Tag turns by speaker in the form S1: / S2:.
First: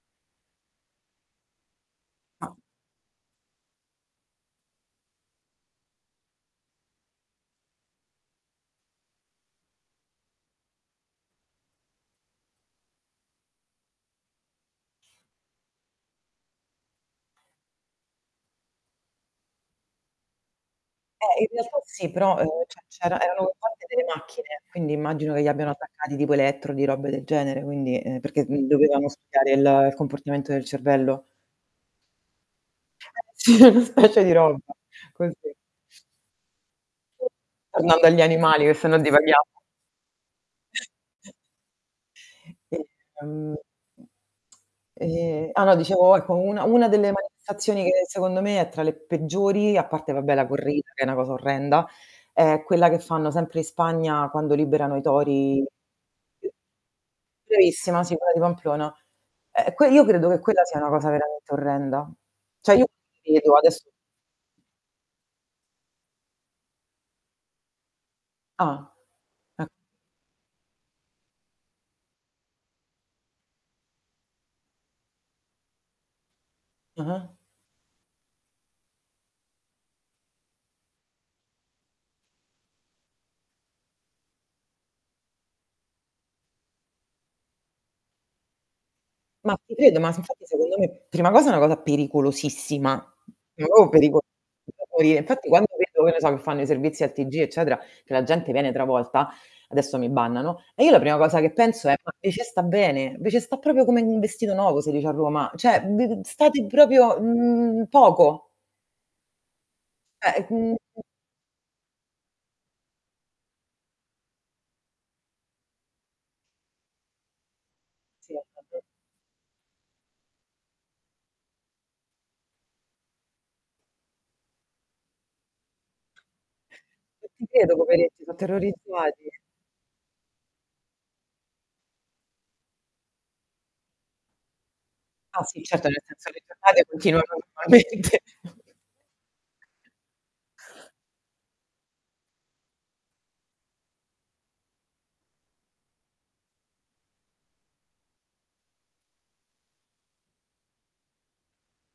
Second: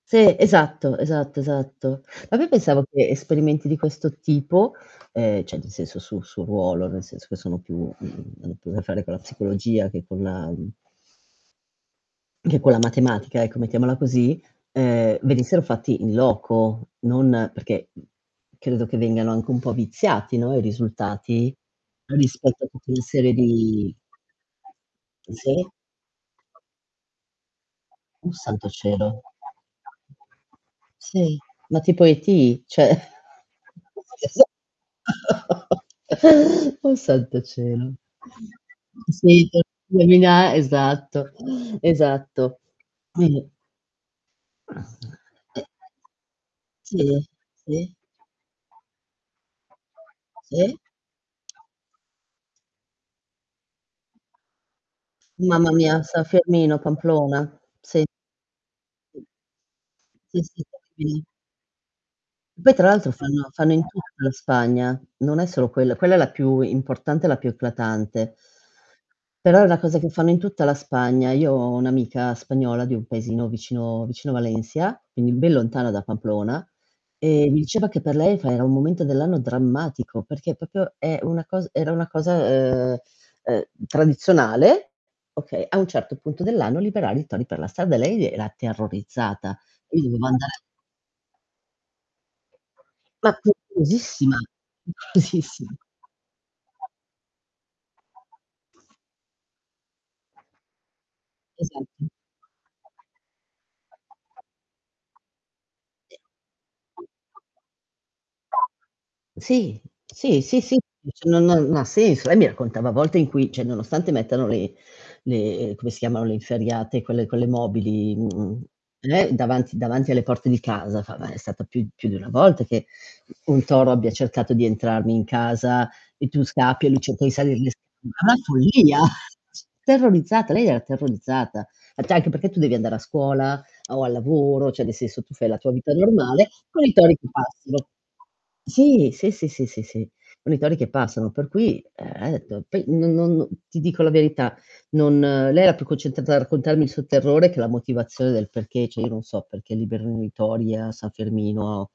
S1: Sì, esatto, esatto, esatto. Ma poi pensavo che esperimenti di questo tipo, ehm, cioè nel senso sul suo ruolo, nel senso che sono più, mhmm, più a che fare con la psicologia che con la che con la matematica, ecco, mettiamola così, ehm, venissero fatti in loco. Non perché, mhmm, credo che vengano anche un po' viziati, no, i
S2: Eh in
S1: risultati,
S2: realtà sì, però, ehm,
S1: rispetto a
S2: c'è
S1: tutta una
S2: c'erano
S1: serie
S2: erano fatte
S1: di
S2: delle macchine, quindi immagino che li
S1: sì?
S2: abbiano attaccati tipo elettrodi, robe del genere, quindi, ehm,
S1: Oh
S2: perché, mhmm,
S1: Santo
S2: dovevano
S1: cielo!
S2: studiare il comportamento del cervello.
S1: Sì, ma tipo ET, cioè
S2: Eh sì, una specie di
S1: esa
S2: roba così.
S1: oh Santo cielo.
S2: Tornando agli
S1: [unintelligible]
S2: animali che sennò divaghiamo.
S1: Esatto, esatto.
S2: Sì,
S1: Sì.
S2: ehm, ehm, ah no dicevo ecco, una una
S1: Sì.
S2: delle manifestazioni
S1: Sì.
S2: che secondo me è tra le peggiori, a parte vabbè la
S1: Sì?
S2: corrida che è una cosa orrenda, è quella che fanno sempre in Spagna quando liberano i tori
S1: Mamma mia, San Fermin, a Pamplona. Sì.
S2: bravissima sì, quella di Pamplona. Eh que io credo che
S1: Sì, sì.
S2: quella sia una cosa
S1: [unintelligible]
S2: veramente orrenda.
S1: Beh,
S2: Cioè io
S1: tra l'altro
S2: mi
S1: fanno
S2: chiedo
S1: fanno
S2: adesso
S1: in tutta la Spagna. Non è solo quello quella è la più importante, la più eclatante.
S2: Ah.
S1: Però è
S2: E
S1: una cosa che fanno in tutta la Spagna. Io ho un'amica spagnola, di un paesino vicino vicino a Valencia, quindi ben lontana da Pamplona,
S2: Mh-mh.
S1: e mi diceva che per lei fa era un momento dell'anno drammatico, perché proprio è una cos era una cosa, ehm, ehm, tradizionale, okay. A un certo punto dell'anno liberare i tori per la strada, lei era
S2: Ma
S1: terrorizzata.
S2: ti credo,
S1: Io
S2: ma
S1: dovevo
S2: infatti
S1: anda
S2: secondo me prima cosa, è una cosa pericolosissima.
S1: Ma è
S2: Ma proprio pericolosa
S1: pericolosissima,
S2: da morire, infatti quando
S1: [unintelligible]
S2: vedo, che ne so, che fanno i servizi al TG eccetera, che la gente viene travolta, adesso mi bannano, e io la prima cosa che penso è: "Ma eh
S1: E
S2: ce sta bene, ve ce sta proprio come in un vestito nuovo si dice a Roma", cioè [unintelligible] state proprio, mhmm, poco.
S1: Sì, sì,
S2: Eh
S1: sì, sì,
S2: [unintelligible]
S1: [unintelligible] no non ha senso. Lei mi raccontava a volte in cui, cioè nonostante mettano le le come si chiamano? Le inferriate quelle quelle mobili, mhmm,
S2: Sì [unintelligible]
S1: non è davanti davanti alle porte di casa, fa ma è stata più più di una volta che un toro abbia cercato di entrarmi in casa, il più scappi,
S2: Eh ti
S1: [unintelligible]
S2: credo
S1: ma
S2: poveretti, sò
S1: la follia.
S2: terrorizzati.
S1: Terrorizzata, lei era terrorizzata. Ha detto anche perché tu devi andare a scuola o al lavoro, cioè nel senso tu
S2: Ah
S1: fai la
S2: sì,
S1: tua
S2: certo,
S1: vita
S2: nel senso
S1: normale,
S2: che
S1: con i tori
S2: [unintelligible]
S1: che
S2: normalmente.
S1: passano. Sì, sì, sì, sì, sì, sì, con i tori che passano. Per cui, [unintelligible] poi no non no ti dico la verità, non lei era più concentrata a raccontarmi il suo terrore che la motivazione del perché, cioè io non so perché liberino i tori, a San Fermino.